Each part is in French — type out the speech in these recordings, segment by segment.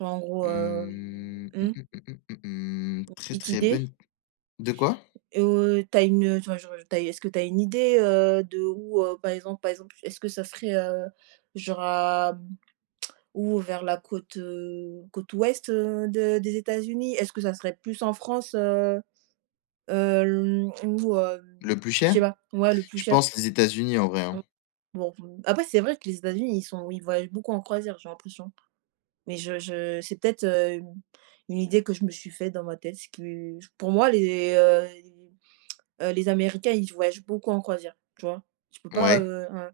Genre, en gros, Mmh, hem, mmh, mmh. mmh, mmh, mmh, mmh. [unintelligible] Très, Petite très bonne idée? de quoi? Heu, tu as une, heu, enfin genre, heu tu as, est-ce que tu as une idée, heu, d'où heu, par exemple, par exemple, est-ce que ça serait, heu, genre à, ou vers la côte, heu, côte ouest de des États-Unis? Est-ce que ça serait plus en France, heu? Hem ou heu, Le plus je sais cher? pas, ouais, le plus Je cher. pense les États-Unis, en vrai, Mmh. hein. Bon, mmh, après, c'est vrai que les États-Unis, ils sont ils voyagent beaucoup en croisière, j'ai l'impression. Mais je je c'est peut-être, heu, mmh, u une idée que je me suis faite dans ma tête, ce qui pour moi, les, heu, les, heu, les Américains, ils voyagent beaucoup en croisière, tu vois? Tu peux pas, Ouais. heu, ouais,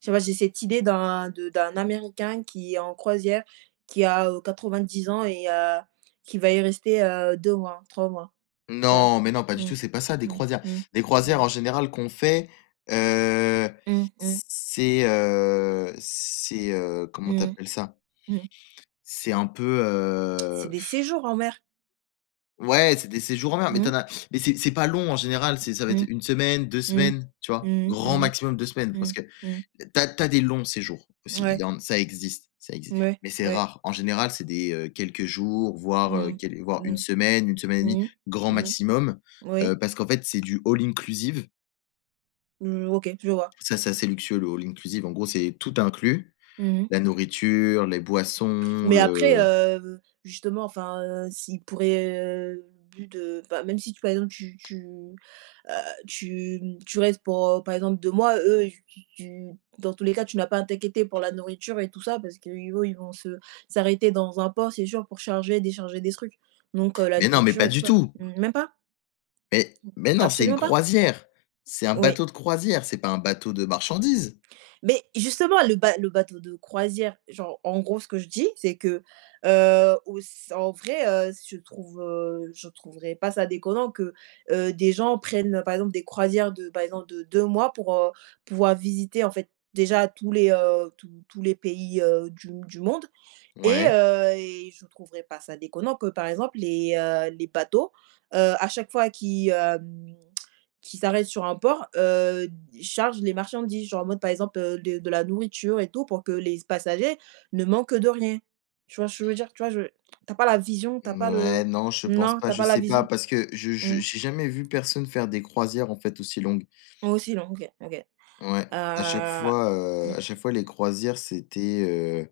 tu vois, j'ai cette idée d'un de d'un Américain qui est en croisière, qui a, heu, 90 ans et heu, qui va y rester, heu, 2 mois, 3 mois. Tu vois? Non, mais non, pas du Mmh. tout, c'est pas ça, des Mmh. croisières. Mmh. Les Mmh. croisières, en général qu'on fait, heu, Mmh. Mmh. c c'est, heu, c'est, heu, comment tu Mmh mh. appelles ça? Mmh. C'est un peu, C'est heu des séjours en mer. Ouais, c'est des séjours en mer, mais tu Mmh. en as mais c'est c'est pas long, en général, c'est ça va être Mmh. 1 semaine, 2 Mmh. semaines, tu vois? Mmh mh. Grand Mmh mh. maximum 2 semaines parce Mmh. que, Mmh. tu as tu as des longs séjours aussi. Il Ouais. y en ça existe, ça existe, Mouais, mais c'est ouais. rare. En général, c'est des, heu, quelques jours, voire, heu, Mmh quel voire mh. 1 Mmh. semaine, 1 semaine et 1/2, Mmh grand mh. Mmh. maximum, Oui. heu, parce qu'en fait, c'est du all inclusive Mmh. OK, je vois. ça, c'est assez luxueux le all inclusive, en gros, c'est tout inclus, Mmh mh. la nourriture, les boissons, Mais après le heu, justement, enfin, heu, s'ils pourraient, heu, vu de ben, même si, par exemple, tu tu, heu, tu, mmh, tu restes pour, heu, par exemple, 2 mois, eux, tu tu, dans tous les cas, tu n'as pas à t'inquiéter pour la nourriture et tout ça parce qu'eux, ils vont se s'arrêter dans un port, c'est sûr, pour charger, décharger des trucs. Donc heu, la Mais non, mais nourriture pas et tout du ça. tout M même pas? mais, Mmh, mais non, c'est une absolument pas? croisière, c'est un Oui. bateau de croisière, c'est pas un bateau de marchandises. Beh, justement, le ba le bateau de croisière, genre, en gros, ce que je dis, c'est que, heu, auss en vrai, heu, ce je trouve, heu, je trouverais pas ça déconnant que, heu, des gens prennent, heu, par exemple des croisières de par exemple de 2 mois pour, heu, pouvoir visiter, en fait, déjà tous les, heu, tous tous les pays, heu, du du monde et Ouais. heu et je trouverais pas ça déconnant que, par exemple, les, heu, les bateaux, heu, à chaque fois qu'ils, hem, qu'ils s'arrêtent sur un port, heu, d chargent les marchandises, genre, en mode, par exemple, heu, de de la nourriture et tout pour que les c passagers ne manquent de rien. Tu vois ce que veux dire? Tu vois, je tu as pas la vision, tu as pas le Mouais, non, je pense non, pas. tu as Je pas la sais pas vision? parce que je je je Mmh. j'ai jamais vu personne faire des croisières, en fait, aussi longues Au aussi longues, OK. OK. ouais, à chaque Heu fois, heu, à chaque Mmh fois les croisières, c'était heu